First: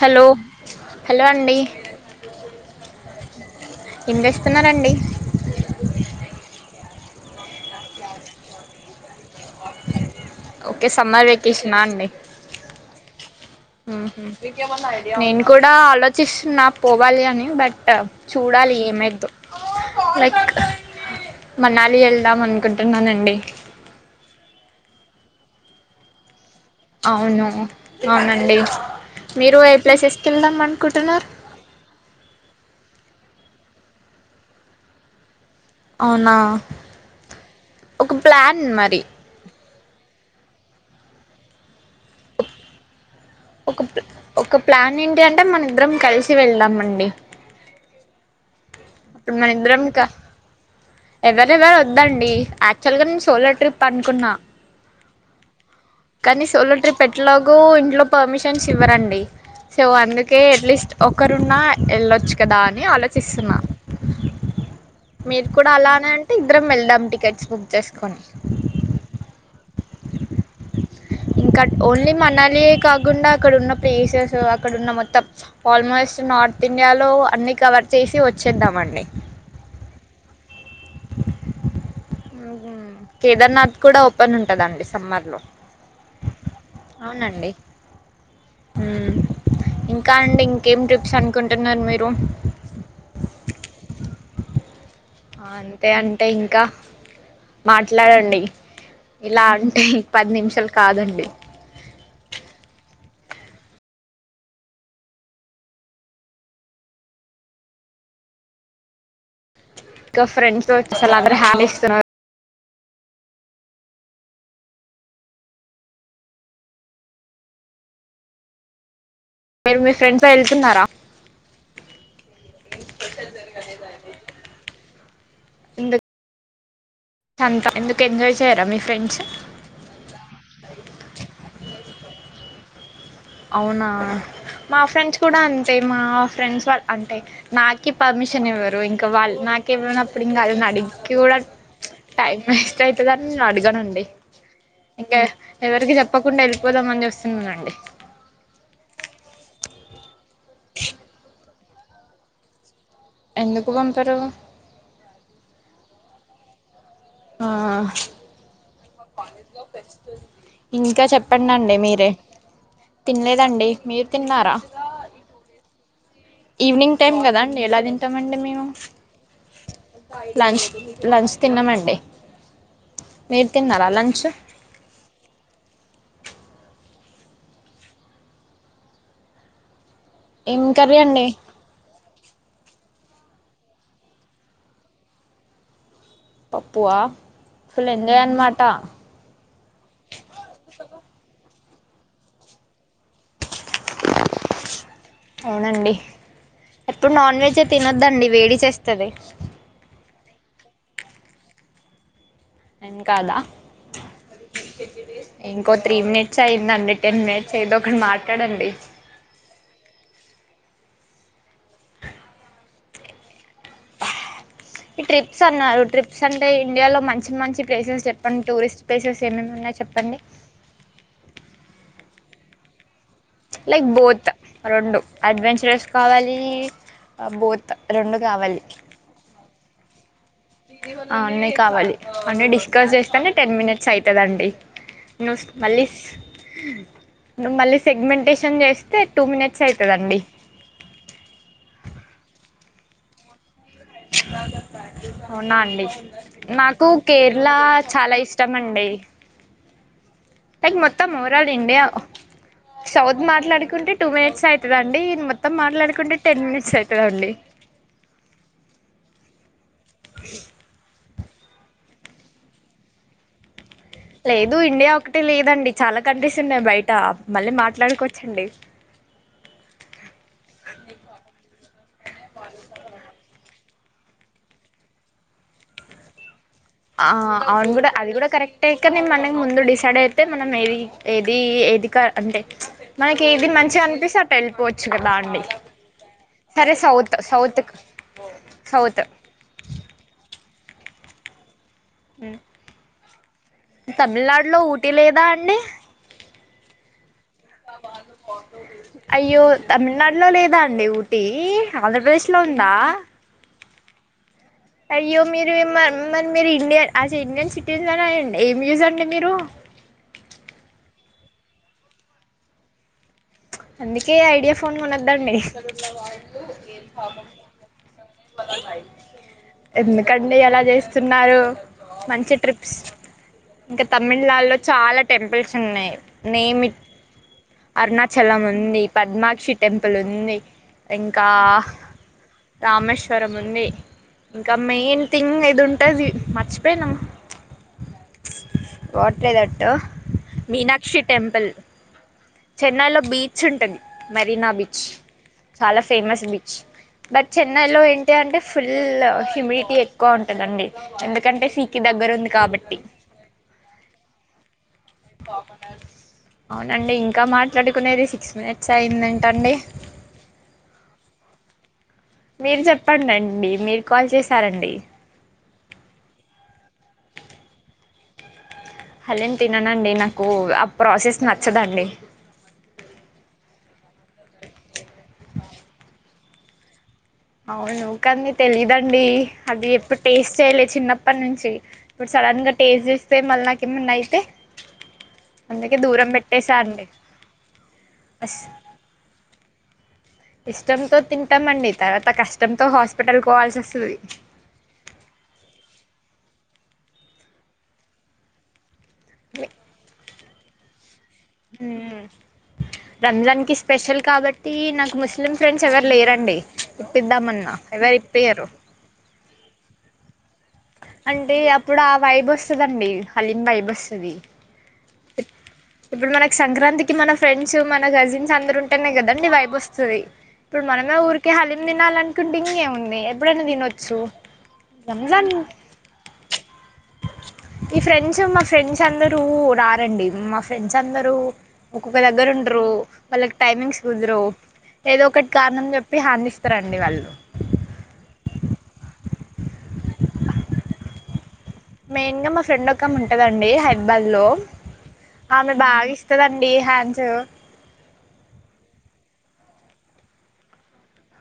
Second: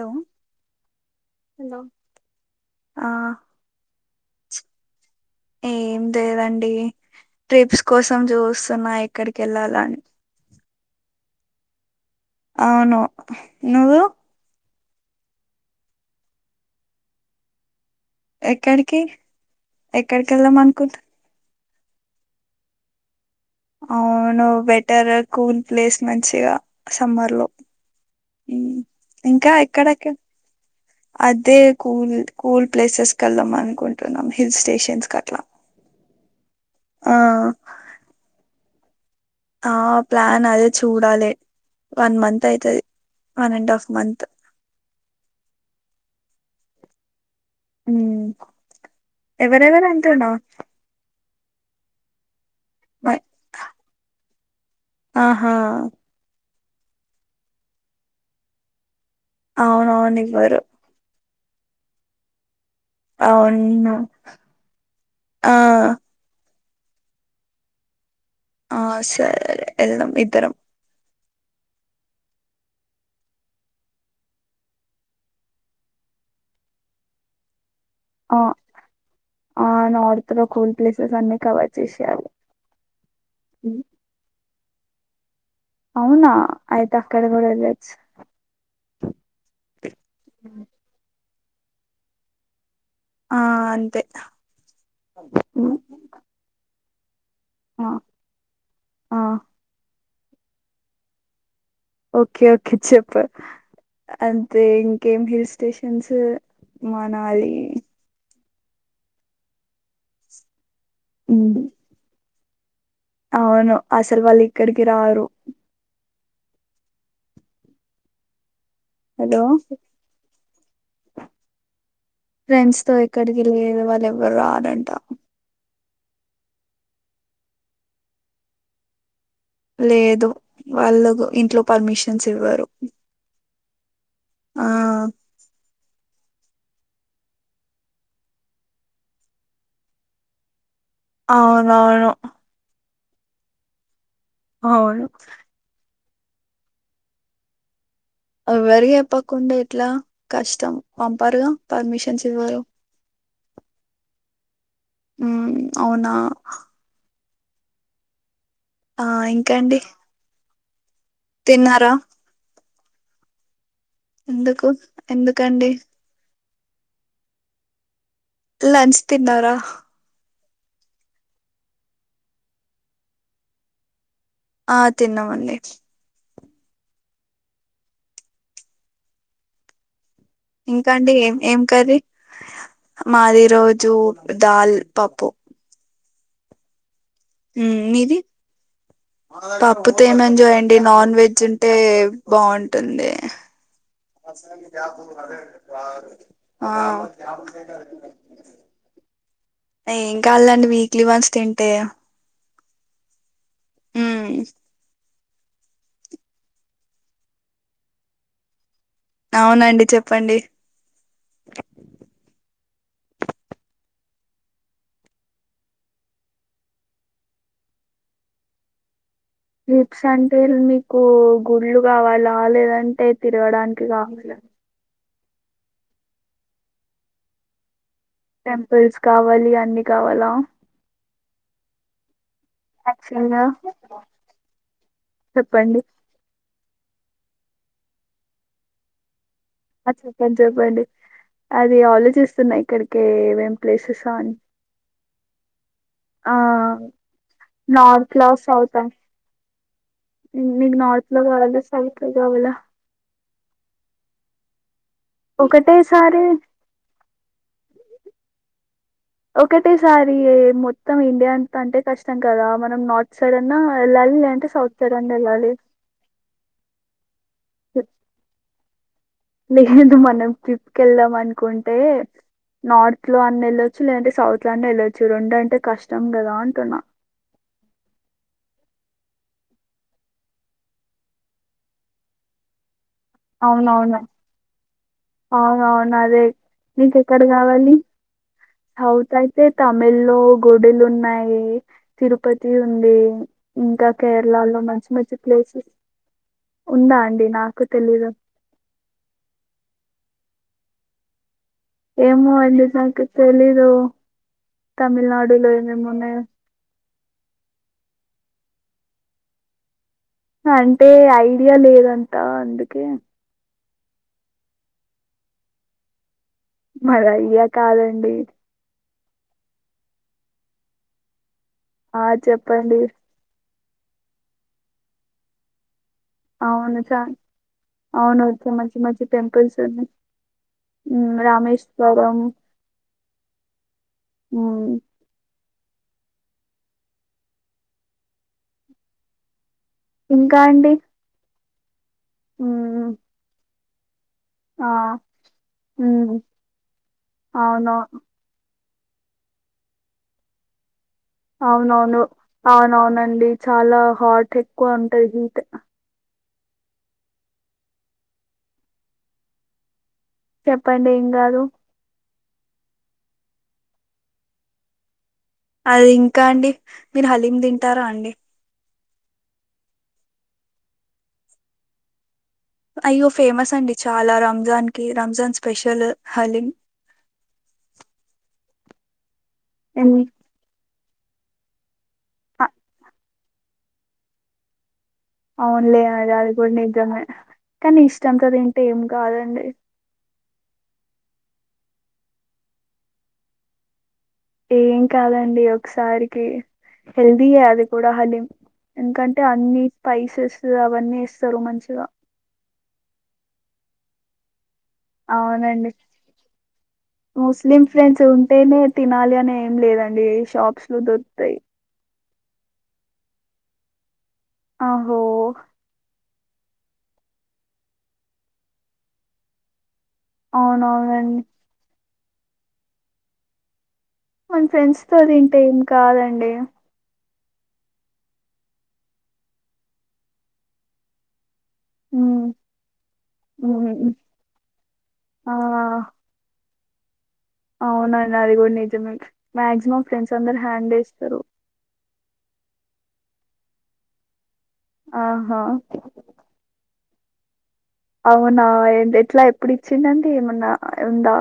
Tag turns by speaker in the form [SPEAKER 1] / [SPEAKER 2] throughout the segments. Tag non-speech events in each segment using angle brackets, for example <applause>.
[SPEAKER 1] Hello hello అండి
[SPEAKER 2] hello ఆ
[SPEAKER 1] ఎం చేస్తున్నారండి
[SPEAKER 2] ఏం లేదండి ట్రిప్స్ కోసం చూస్తున్నా ఎక్కడికి వెళ్ళాలని
[SPEAKER 1] ఓకే సమ్మర్ వెేకేషనా అండి
[SPEAKER 2] అవును నువ్వు
[SPEAKER 1] నేను కూడా ఆలోచిస్తున్నా పోవాలి అని బట్ చూడాలి
[SPEAKER 2] ఎక్కడికి
[SPEAKER 1] ఏమైద్దో
[SPEAKER 2] ఎక్కడికి
[SPEAKER 1] లైక్
[SPEAKER 2] వెళ్దాం అనుకుంటూ
[SPEAKER 1] మనాలి వెళ్దాం అనుకుంటున్నానండి
[SPEAKER 2] అవును బెటర్ కూల్ ప్లేస్ మంచిగా సమ్మర్ లో
[SPEAKER 1] అవును అవునండి
[SPEAKER 2] ఉమ్ ఇంకా
[SPEAKER 1] మీరు ఏ
[SPEAKER 2] ఎక్కడెక్క
[SPEAKER 1] ప్లేసెస్కి వెళ్దాం అనుకుంటున్నారు
[SPEAKER 2] అదే కూల్ కూల్ ప్లేసెస్ వెళ్దాం అనుకుంటున్నాం హిల్స్ స్టేషన్స్ అట్లా
[SPEAKER 1] అవునా
[SPEAKER 2] ఆ
[SPEAKER 1] ఒక ప్లాన్ మరి టి
[SPEAKER 2] ఆ ప్లాన్ అదే చూడాలే వన్ మంత్ అయితది వన్ అండ్
[SPEAKER 1] ఒక
[SPEAKER 2] హాఫ్
[SPEAKER 1] ప్లా
[SPEAKER 2] మంత్
[SPEAKER 1] ఒక్క ప్లాన్ అంటే మన ఇద్దరం కలిసి చ్చి వెళ్ళాంమండి
[SPEAKER 2] ఉమ్
[SPEAKER 1] ఇద్దరం
[SPEAKER 2] ఎవరెవరు
[SPEAKER 1] క
[SPEAKER 2] అంటున్నావ్
[SPEAKER 1] ఎవరెవరు వద్దండి యాక్చువల్గా నేను సోలో ట్రిప్ అనుకున్నా
[SPEAKER 2] ఆహా
[SPEAKER 1] కానీ సోలో ట్రిప్ ఎలాగో ఇంట్లో పర్మిషన్స్ ఇవ్వరండి సో
[SPEAKER 2] అవునవును
[SPEAKER 1] అందుకే
[SPEAKER 2] ఇవ్వరు
[SPEAKER 1] అట్లీస్ట్ ఒక ఒక్కరున్న వెళ్ళొచ్చు కదా ఆలోచిస్తున్నా
[SPEAKER 2] అవును
[SPEAKER 1] మీరు
[SPEAKER 2] అ
[SPEAKER 1] కూడా అలానే అంటే మనిద్దరం వెళ్దాం టికెట్స్ బుక్ చేసుకొని
[SPEAKER 2] ఆ సరే వెళ్దాం ఇ ద్దరం
[SPEAKER 1] ఇంకా ఓన్లీ మనాలియే కాకుండా అక్కడున్న ప్లేసెస్ అక్కడున్న మొత్తం ఆల్మోస్ట్ నార్త్ ఇండియాలో అన్నీ కవర్ చేసి
[SPEAKER 2] ఆ
[SPEAKER 1] వచ్చేద్దామండి
[SPEAKER 2] ఆ నార్త్ లో కూల్ ప్లేసెస్ అన్ని కవర్ చేసేయాలి
[SPEAKER 1] ఊహుమ్ కేదర్నాథ్ కూడా ఓపెన్ ఉంటు టదండి సమ్మర్లో
[SPEAKER 2] అవునా అయితే అక్కడ కూడా
[SPEAKER 1] అవునండి
[SPEAKER 2] వెళ్ళొచ్చు
[SPEAKER 1] ఉమ్ ఇంకా అండి ఇంకేం ట్రిప్స్ అ కుంటున్నారు మీరు
[SPEAKER 2] ఆ అంతే
[SPEAKER 1] అంతే అంటే ఇంకా
[SPEAKER 2] ఆ
[SPEAKER 1] మాట్లాడండి
[SPEAKER 2] ఆ
[SPEAKER 1] ఇలా అంటే పది నిమిషాలు కాదండి
[SPEAKER 2] ఓకే ఓకే చెప్పు అంతే ఇంకేం హిల్ స్టేషన్స్ మనాలి
[SPEAKER 1] క ఫ్రెండ్స్ తో చల <unintelligible>
[SPEAKER 2] ఉమ్, అవును అసలు వాళ్ళు ఇక్కడికి రారు హలో
[SPEAKER 1] మీరు మీ ఫ్రెండ్స్ తో వెళ్తున్నారా
[SPEAKER 2] ఫ్రెండ్స్ తో ఎక్కడికి లేదు వాళ్ళు ఎవ్వరు రారంట
[SPEAKER 1] ఇందు తంతా ఎందుకు ఎంజాయ్ చెయ్యారా మీ ఫ్రెండ్స్
[SPEAKER 2] లేదు వాళ్ళకు ఇంట్లో పర్మిషన్స్ ఇవ్వరు
[SPEAKER 1] అవునా
[SPEAKER 2] ఆ
[SPEAKER 1] మా ఫ్రెండ్స్ కూడా అన్ తే మా ఫ్రెండ్స్ వాళ్ళు అంటే నాకి పర్మిషన్ ఇవ్వరు ఇంకా వాళ్ళు నాకివ్వనప్పుడు ఇంక వాళ్ళనడిగి
[SPEAKER 2] అవునవును
[SPEAKER 1] కైతదన్ అడగనండి
[SPEAKER 2] అవును
[SPEAKER 1] ఇంక ఎవరుకి చెప్ ప్పకుండా వెళ్ళిపోదామని చూస్తున్నానండి
[SPEAKER 2] ఎవ్వరికి చెప్పకుండా ఇట్లా కష్టం పంపరుగా పర్మిషన్స్ ఇవ్వరు
[SPEAKER 1] ఎందుకు పంపరు
[SPEAKER 2] ఉమ్ అవునా
[SPEAKER 1] ఆ
[SPEAKER 2] ఆ ఇంకండి
[SPEAKER 1] ఇంకా చెప్పండండి
[SPEAKER 2] తిన్నారా
[SPEAKER 1] మీరే తినలేదండి మీరు
[SPEAKER 2] ఎందుకు ఎందుకండి
[SPEAKER 1] ఈవ్నింగ్ టైమ్ కదండి ఎలా తిన్
[SPEAKER 2] లంచ్ తిన్నారా
[SPEAKER 1] లంచ్ లంచ్ తిన్నామండి మీరు తిన్నారా లంచ్
[SPEAKER 2] ఆ తిన్నామండి
[SPEAKER 1] ఏం
[SPEAKER 2] ఇంకా
[SPEAKER 1] కర్రీ
[SPEAKER 2] అండి ఏం ఏం కర్రి మాది ఈ రోజు దాల్ పప్పు
[SPEAKER 1] పప్పు ఆ
[SPEAKER 2] ఉమ్మ్ మీది పప్పుతో ఏం ఎంజాయండి నాన్ వెజ్జున్ టే బావుంటుంది
[SPEAKER 1] అవునండి
[SPEAKER 2] ఆ
[SPEAKER 1] ఎప్పుడు నాన్ వెజే తినొద్దండి వేడి చేస్తది
[SPEAKER 2] ఏం కాదులేండి వీక్లీ వన్స్ తింటే
[SPEAKER 1] ఎన్ కాదా
[SPEAKER 2] ఉమ్
[SPEAKER 1] ఇంకో త్రీ మినిట్స్ అయిందండి టెన్ మినిట్స్ ఎదొఒకటి మాట్లాడండి
[SPEAKER 2] అవునండి చెప్పండి
[SPEAKER 1] ఈ ట్రిప్స్ అన్నారు ట్రిప్స్ అంటే ఇండియాలో మంచి మంచి ప్లేసెస్ చెప్పండి టూరిస్ట్ ప్లేసెస్ ఏమేమి ఉన్నాయి
[SPEAKER 2] హిప్స్
[SPEAKER 1] చెప్పండి
[SPEAKER 2] అంటే మీకు గుళ్లు కావాలా రా లేద అంటే
[SPEAKER 1] లైక్ బోత్ రెండు అడ్వెంచరస్ కావాలి బోత్ రెండు కావాలి
[SPEAKER 2] టెంపుల్స్ కావాలి అ అన్ని కావాలా
[SPEAKER 1] ఆ అన్ని కావాలి అన్న డిస్కస్
[SPEAKER 2] యాక్చువల్
[SPEAKER 1] చేస్తానే
[SPEAKER 2] గా
[SPEAKER 1] టెన్ మినిట్స్ అవుతదిండి నుస్
[SPEAKER 2] చెప్పండి
[SPEAKER 1] మళ్ళీ నువు మళ్ళీ సెగ్మెంటేషన్ చేస్తే టూ మినిట్స్ అయితదండి
[SPEAKER 2] చెప్పండి చెప్పండి అది ఆలోచిస్తున్నాయి ఇక్కడికె వేమ్
[SPEAKER 1] అవునా అండి
[SPEAKER 2] ఆ
[SPEAKER 1] నాకు కేరళ
[SPEAKER 2] నార్త్
[SPEAKER 1] చాలా
[SPEAKER 2] లో
[SPEAKER 1] ఇష్టం
[SPEAKER 2] సౌత్
[SPEAKER 1] అండి లైక్
[SPEAKER 2] మీకు
[SPEAKER 1] మొత్తం
[SPEAKER 2] నార్త్ లో
[SPEAKER 1] ఓవరాల్
[SPEAKER 2] కావాలా
[SPEAKER 1] ఇండియా
[SPEAKER 2] సౌత్ లో కావాలా
[SPEAKER 1] సౌత్ మాట్లాడుకుంటే టూ మినిట్స్ అ రండి ఈ మొత్తం మాట్లాడుకుంటే
[SPEAKER 2] ఒకటేసారి
[SPEAKER 1] టెన్ మినిట్స్ అయితదండి
[SPEAKER 2] ఒకటేసారి మొత్తం ఇ అంత అంటే కష్టం కదా మనం నార్త్ సైడ్ అన్న
[SPEAKER 1] లేదు ఇండియా ఒకటే లేదండి చాలా కంట్రీస్ ఉన్నాయి బయట మళ్ళీ మాట్లాడుకోవచ్చండి
[SPEAKER 2] లేదు మనం ట్రిప్కి వెళ్దాం అనుకుంటే నార్త్ లో అన్న వెళ్ళొచ్చు లేదంటే సౌత్ లో అనే వెళ్ళొచ్చు రెండు అంటే కష్టం కదా అంటున్నా
[SPEAKER 1] ఆ అను కూడా అది కూడా కరెక్టే మ మ ముందు డిసైడ్ అయితే మనం ఏది ఏది ఏది కా అంటే మనకి ఏది మంచిగా అనిపిస్తే అటు వెళ్ళిపోవచ్చు కదా అండి
[SPEAKER 2] అవున అవును అదే
[SPEAKER 1] సరే
[SPEAKER 2] నీకు
[SPEAKER 1] సౌత్
[SPEAKER 2] ఎక్కడ
[SPEAKER 1] సౌత్
[SPEAKER 2] కావాలి సౌత్ అంటే తమిళ్లో గుడిలు ఉన్నాయి తిరుపతి ఉంది ఇంకా
[SPEAKER 1] తమిళనాడులో
[SPEAKER 2] కేరళలో మంచి
[SPEAKER 1] ఊటీ
[SPEAKER 2] మంచి
[SPEAKER 1] లేదా అండి
[SPEAKER 2] ప్లేసెస్ ఉందా అండి నాకు తెలీదు
[SPEAKER 1] అయ్యో తమిళనాడులో లేదా లె ఊటి
[SPEAKER 2] ఏమో అండి నాకు తెలిదు.
[SPEAKER 1] అయ్యో మీరు మ
[SPEAKER 2] ఉన్నాయో
[SPEAKER 1] మరి మీరు ఇండియ అసి ఇండియన్ సిటీజన్ అయిండి ఏం జెస రండి మీరు
[SPEAKER 2] అంటే ఐడియా లేదంట అందుకే
[SPEAKER 1] చ్ అందుకే ఐడియా ఫోన్ కొనద్దండి.
[SPEAKER 2] మాది ఐయ్యా కాదండి.
[SPEAKER 1] ఎందుకండి అలా జేస్తున్నారు.
[SPEAKER 2] ఆ చెప్పండి.
[SPEAKER 1] ఇంక తమ్మిళ్ళ్లాలో చాలా టెంపుల్స్ ఉన్నయ్. నేమి
[SPEAKER 2] అవును చ
[SPEAKER 1] అర్ణ
[SPEAKER 2] అవును
[SPEAKER 1] చాల్ల
[SPEAKER 2] వచ్చే మంచి
[SPEAKER 1] మంది
[SPEAKER 2] మంచి
[SPEAKER 1] పద్మాక్షి
[SPEAKER 2] టెంపుల్స్ ఉన్నాయి
[SPEAKER 1] టెంపులుంది.
[SPEAKER 2] ఉమ్,
[SPEAKER 1] ఇంకా
[SPEAKER 2] రామేశ్వరం
[SPEAKER 1] రామేశ్ తరముంది. ఇంకా
[SPEAKER 2] ఉమ్,
[SPEAKER 1] మెయిన్ థింగ్ దుంటది మర్చిపెయ్ నం, వాట్లేద టో
[SPEAKER 2] ఇంకా అండి
[SPEAKER 1] మీనాక్షి టెంపుల్
[SPEAKER 2] ఉమ్,
[SPEAKER 1] చెన్నైలో బీచ్ ఉంటుంది. మరీనా
[SPEAKER 2] ఆ
[SPEAKER 1] బీచ్ చాలా
[SPEAKER 2] ఉమ్,
[SPEAKER 1] ఫేమస్ బిచ్, బట్ చెన్నై
[SPEAKER 2] అవును
[SPEAKER 1] లో ఏంటి అంటే ఫుల్ హ్యూమియిటీ ఎక్కువ ఉంటుంఅండి.
[SPEAKER 2] అవునవును అవునవునండి చాలా హాట్ ఎక్కువ ఉంటది హీట్.
[SPEAKER 1] అవునండి ఇం కా మాట్లాడుకునేది సిక్స్ మినిట్స్ అయ్యిందంట అండి.
[SPEAKER 2] చెప్పండి ఏం గాదు.
[SPEAKER 1] మీరు చెప్పండండి మీరు కాల్ చేసారండి.
[SPEAKER 2] అది ఇంకా అండి మీరు హలీం తింటారా అండి.
[SPEAKER 1] హలీం తిననండి నాకు ఆ ప్రాసెస్ నచ్చదండి.
[SPEAKER 2] అయ్యో ఫేమస్ అండి చాలా రంమ్జాన్ కి రంమ్జాన్ స్పెషల్ హలీం.
[SPEAKER 1] అవును కానీ తెలీదండి. అది
[SPEAKER 2] ఎన్-
[SPEAKER 1] ఎప్పుడు టేస్ట్ చేయ్యలే చిన్న అప్పనుంచి ఇప్పుడు సడన్ గా టేస్ట్ జేస్ స్సే మళ్ళ్ నాకేమన్నైతే
[SPEAKER 2] అవున్లే అది అది కూడా నిజమే, కానీ ఇష్టంతో
[SPEAKER 1] అస్
[SPEAKER 2] తింటే ఏం కాదండి.
[SPEAKER 1] ఇష్టంతో తింటాంమండి తర్వాత కష్టంతో హాస్పిటల్ కోవాల్సి వస్సది.
[SPEAKER 2] ఏం కాదండి ఒకసారికి హెల్దీయే అది కూడా హలిం. ఎంకంటే అన్ని స్పైసెస్. సు అవన్నెస్ సరు మంచిగా
[SPEAKER 1] రంజన్ కి స్పెషల్ కాబట్ టి నాకు ముస్లిం ఫ్రెండ్స్
[SPEAKER 2] అవునండి
[SPEAKER 1] ఎవరు లేరండి ఇప్పిద్దామన్నా
[SPEAKER 2] ముస్లిం
[SPEAKER 1] ఎవరు
[SPEAKER 2] ఫ్రెండ్స్
[SPEAKER 1] ఇప్పీయరు
[SPEAKER 2] ఉంటేనే తినాలి అని లేదండి షాప్స్ లో దొరుకుతాయి
[SPEAKER 1] అంటే అప్పుడు ఆ వైబ్ వస్తదండి హలీమ్ వైబ్ వస్తది
[SPEAKER 2] ఆహో
[SPEAKER 1] ఇప్పుడు మన సంక్రాంతికి మన ఫ్రెండ్స్ మన కజన్స్ అందరు ఉంటేనే కదండి వైబొస్ సుది వస్తుంది ఇప్పుడు మనమే
[SPEAKER 2] అవునవునండి
[SPEAKER 1] ఊరికే హలిం తినాలం డింగే ఉంది ఎప్పుడైనా తినో
[SPEAKER 2] మన ఫ్రెండ్స్ తో తింటే ఏం కావాలండి
[SPEAKER 1] ఈ ఫ్రెండ్స్ మా ఫ్రెండ్స్ అందరూ రా రండి మా ఫ్రెండ్స్ అందరూ ఒక్కొక్క
[SPEAKER 2] ఉమ్
[SPEAKER 1] దగ్గర ఉండరు వాళ్ళకి
[SPEAKER 2] ఉమ్
[SPEAKER 1] టైమింగ్స్
[SPEAKER 2] ఉమ్.
[SPEAKER 1] కుదరవ్ ఏదో ఒకటి
[SPEAKER 2] ఆ
[SPEAKER 1] కారణం చెప్పి హానిస్ త రండి వాళ్ళు
[SPEAKER 2] అవునండి అది కూడా నిజమే మాక్సిమం ఫ్రెండ్స్ అందరు హ్యాండ్ ఏస్తారు
[SPEAKER 1] మెయిన్ గా మా ఫ్రెండ్ ఒకామె ఉంటదండి హైదరాబాద్ లో
[SPEAKER 2] ఆహా
[SPEAKER 1] ఆమె బాగా ఇస్తదండి హాండ్స్ ఏవో
[SPEAKER 2] అవునా ఏంది ఎట్లా ఎప్పుడు ఇచ్చిదండి ఏమన్నా ఉందా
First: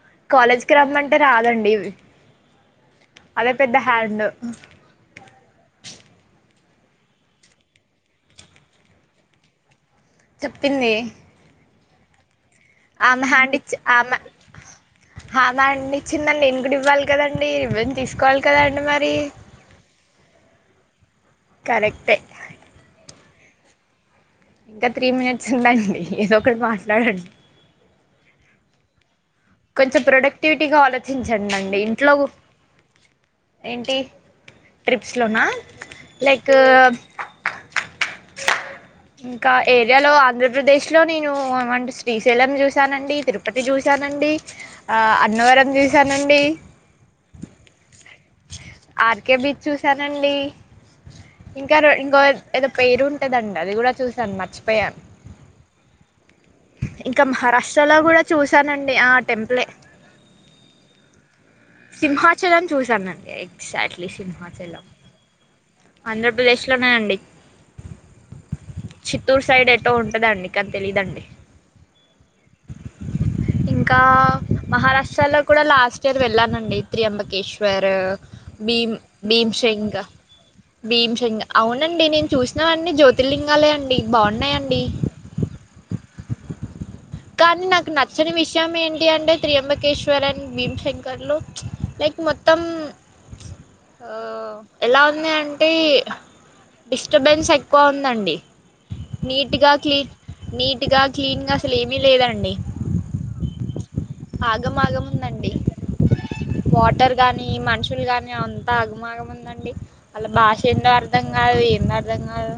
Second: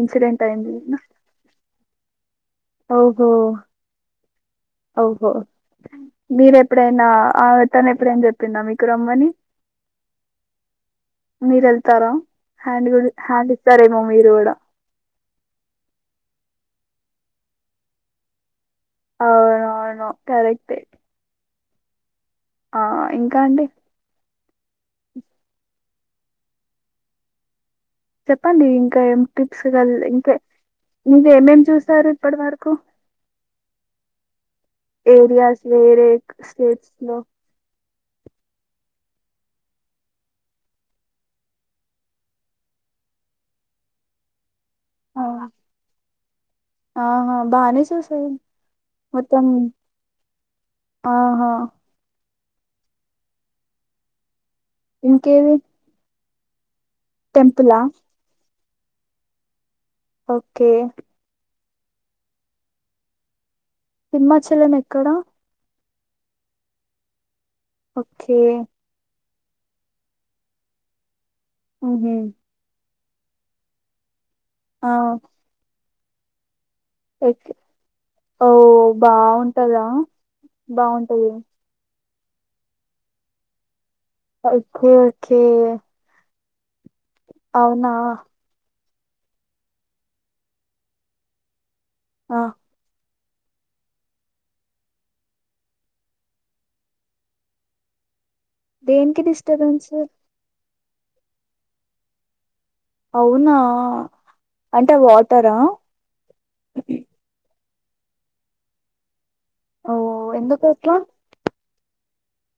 [SPEAKER 2] ఇన్సిడెంట్
[SPEAKER 1] కాలేజ్కి
[SPEAKER 2] అయింది
[SPEAKER 1] రమ్మంటే రాదండి ఇవి
[SPEAKER 2] ఓహో!
[SPEAKER 1] అదే పెద్ద హ్యాండ్
[SPEAKER 2] ఓహో మీరూ ఎప్పుడైనా ఆ తను ఎప్పుడైనా చెప్పిందా మీకు రమ్మని
[SPEAKER 1] చెప్పింది
[SPEAKER 2] తర
[SPEAKER 1] ఆమె హ్యాండ్ ఇచ్ ఆమె ఆమె హ్యాండ్ ఇచ్చిందని నేను కూడా ఇవ్వాలి కదండి రివెంజ్ తీసుకోవాలి కదన్
[SPEAKER 2] అవును అవును కరెక్టే
[SPEAKER 1] కరెక్టే
[SPEAKER 2] ఆ ఇంకా అండి
[SPEAKER 1] ఇంకా త్రీ మినిట్స్ ఉందండి ఏదో ఒకటి మాట్లాడండి
[SPEAKER 2] చెప్పండి ఇంకా ఏం టిప్స్ గల్
[SPEAKER 1] కొంచెం
[SPEAKER 2] ఇంకే
[SPEAKER 1] ప్రొడక్టివిటీగా ఆలోచించండి
[SPEAKER 2] మీరేమేం
[SPEAKER 1] అండి
[SPEAKER 2] చూసారు
[SPEAKER 1] ఇంట్లో
[SPEAKER 2] ఇప్పటి వరకు?
[SPEAKER 1] ఏంటి ట్రిప్స్లోనా
[SPEAKER 2] ఏరియాస్ వేరే
[SPEAKER 1] లైక్
[SPEAKER 2] స్టేట్స్లో
[SPEAKER 1] ఇంకా ఏరియాలో ఆంధ్రప్రదేశ్లో నేను ఏమంటు శ్రీశైలం చూసానండి తిరుపతి చూసానండి. ఆ అన్నవరం చూసానండి.
[SPEAKER 2] ఆహా! బానే చూసారు.
[SPEAKER 1] ఆర్కే
[SPEAKER 2] మొత్తం
[SPEAKER 1] బీచ్ చూసానండి
[SPEAKER 2] ఆహా!
[SPEAKER 1] ఇంకా రో ఇం ఇంకోర్ ఏదో పేరుటదం అది కూడా చూసాను మర్చి
[SPEAKER 2] ఇంకేవి
[SPEAKER 1] ఇంకా
[SPEAKER 2] టెంపులా?
[SPEAKER 1] మహారాష్ట్రలో గుడా చూస్ చూసానండి ఆ టెంపులె
[SPEAKER 2] ఓకే.
[SPEAKER 1] సింహాచలం చూసానండి. ఏ
[SPEAKER 2] సింహచలం ఎక్కడ
[SPEAKER 1] ఆంధ్రప్రదేశ్లోనే అండి
[SPEAKER 2] ఓకే
[SPEAKER 1] చిత్తూరు సైడ్ ఎటో ఉంటదండి కాన్ తెలీదండి.
[SPEAKER 2] మ్ హ్
[SPEAKER 1] ఇంకా
[SPEAKER 2] ఆ!
[SPEAKER 1] మహారాష్ట్రాలో కూడా లాస్ట్ <unintelligible> వెళ్ళానం అండి
[SPEAKER 2] ఎక్
[SPEAKER 1] త్రియంబకేశ్వర్
[SPEAKER 2] ఓ
[SPEAKER 1] భీం
[SPEAKER 2] బాగుంటదా
[SPEAKER 1] భీమ్షెంగ్
[SPEAKER 2] బాగుంటది
[SPEAKER 1] భీమ్షెంగ్ అవునండి నేన్ చూసినవన్నీ జ్యోతిర్లింగాలే అం
[SPEAKER 2] ఓకే ఓకే
[SPEAKER 1] కానీ
[SPEAKER 2] అవునా
[SPEAKER 1] నాకు నచ్చని వేషమేన్ టి అంటే త్రియంబకేశ్వర్ అడ్ భీమ్శంకర్లో లైక్
[SPEAKER 2] ఆ
[SPEAKER 1] మొత్తం. ఆ ఎలా ఉంది అంటే డిస్టర్బెన్స్ ఎక్కువ ఉందండి.
[SPEAKER 2] దేనికి డిస్టర్బెన్స్
[SPEAKER 1] గా క్లీన్గా అసల్ మీ లేదండి.
[SPEAKER 2] అవునా
[SPEAKER 1] ఆగం
[SPEAKER 2] అంటే
[SPEAKER 1] ఆగం ఉందండి
[SPEAKER 2] వాటరా
[SPEAKER 1] వాటర్ గాని మనుషు లు గాని అంత ఆగం ఆగం ఉందం డి
[SPEAKER 2] ఓ
[SPEAKER 1] ఆళ్ల భాష
[SPEAKER 2] ఎందుకు
[SPEAKER 1] ఏందో
[SPEAKER 2] అట్లా
[SPEAKER 1] అర్థం కాదు ఏం అర్ధం కాదు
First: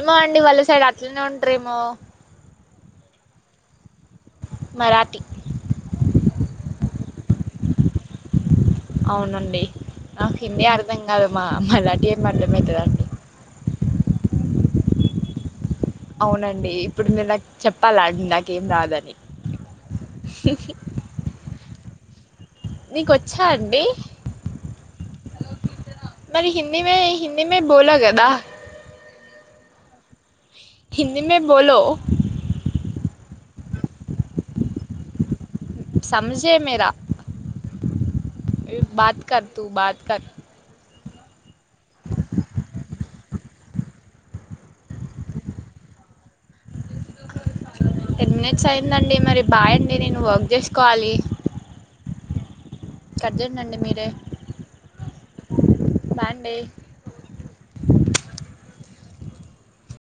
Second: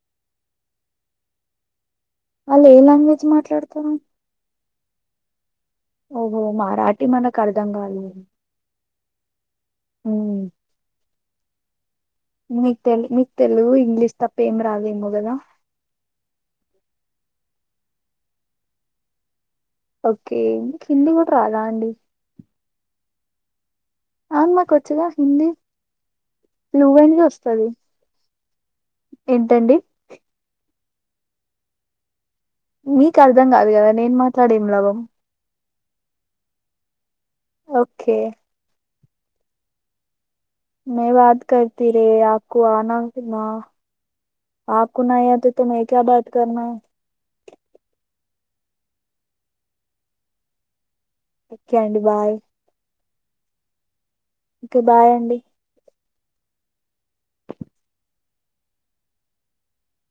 [SPEAKER 1] ఏమో అండి వాళ్ళ సైడ్ అట్లనే ఉంటరేమో
[SPEAKER 2] వాళ్ళు ఏ లాంగ్వేజ్ మాట్లాడ్తరు.
[SPEAKER 1] మరాఠీ
[SPEAKER 2] ఓహో మరాఠీ మనకు అర్ధం కాదులే
[SPEAKER 1] అవునండి నాకు హిందీ అర్దం మరీ మా అమ్మలాగే
[SPEAKER 2] మీకు తెలు మీకు తెలుగు ఇంగ్లీష్ త ఏమి రాదేమో కదా
[SPEAKER 1] అవునండి ఇప్పుడు మీరు నాకు చెప్పాలా అండి నాకేం రాదని
[SPEAKER 2] ఓకే హింది కూడా రాదా అండి
[SPEAKER 1] నీకొచ్చా అండి
[SPEAKER 2] హా నాకొచ్చు కద హిందీ
[SPEAKER 1] మరి హిందీ మే
[SPEAKER 2] ఫ్లూయెంట్ గా
[SPEAKER 1] హిందీ మే
[SPEAKER 2] వస్తది
[SPEAKER 1] బోలా కదా
[SPEAKER 2] ఏంటండి
[SPEAKER 1] హిందీ మే బోలో
[SPEAKER 2] మీకు అర్ధం కాదు కదా నేను మాట్లాడేం లాభం
[SPEAKER 1] సంజే మేరా
[SPEAKER 2] ఓకే
[SPEAKER 1] బత్ కర్ తు బాత్ కర్
[SPEAKER 2] మై బాత్ కర్ తురే ఆకువ నై మా ఆకున్నా అతేతు మే క్యా బాత్ కార్న హే
[SPEAKER 1] టెన్ మినిట్స్ అయిందండి మరి బాయ్ అండి నేను వర్క్ చేసుకోవాలి
[SPEAKER 2] ఓకే అండి బాయ్
[SPEAKER 1] కట్ చేయండండి మీరే
[SPEAKER 2] ఓకే బాయ్ అండి
[SPEAKER 1] బాయ్ అండి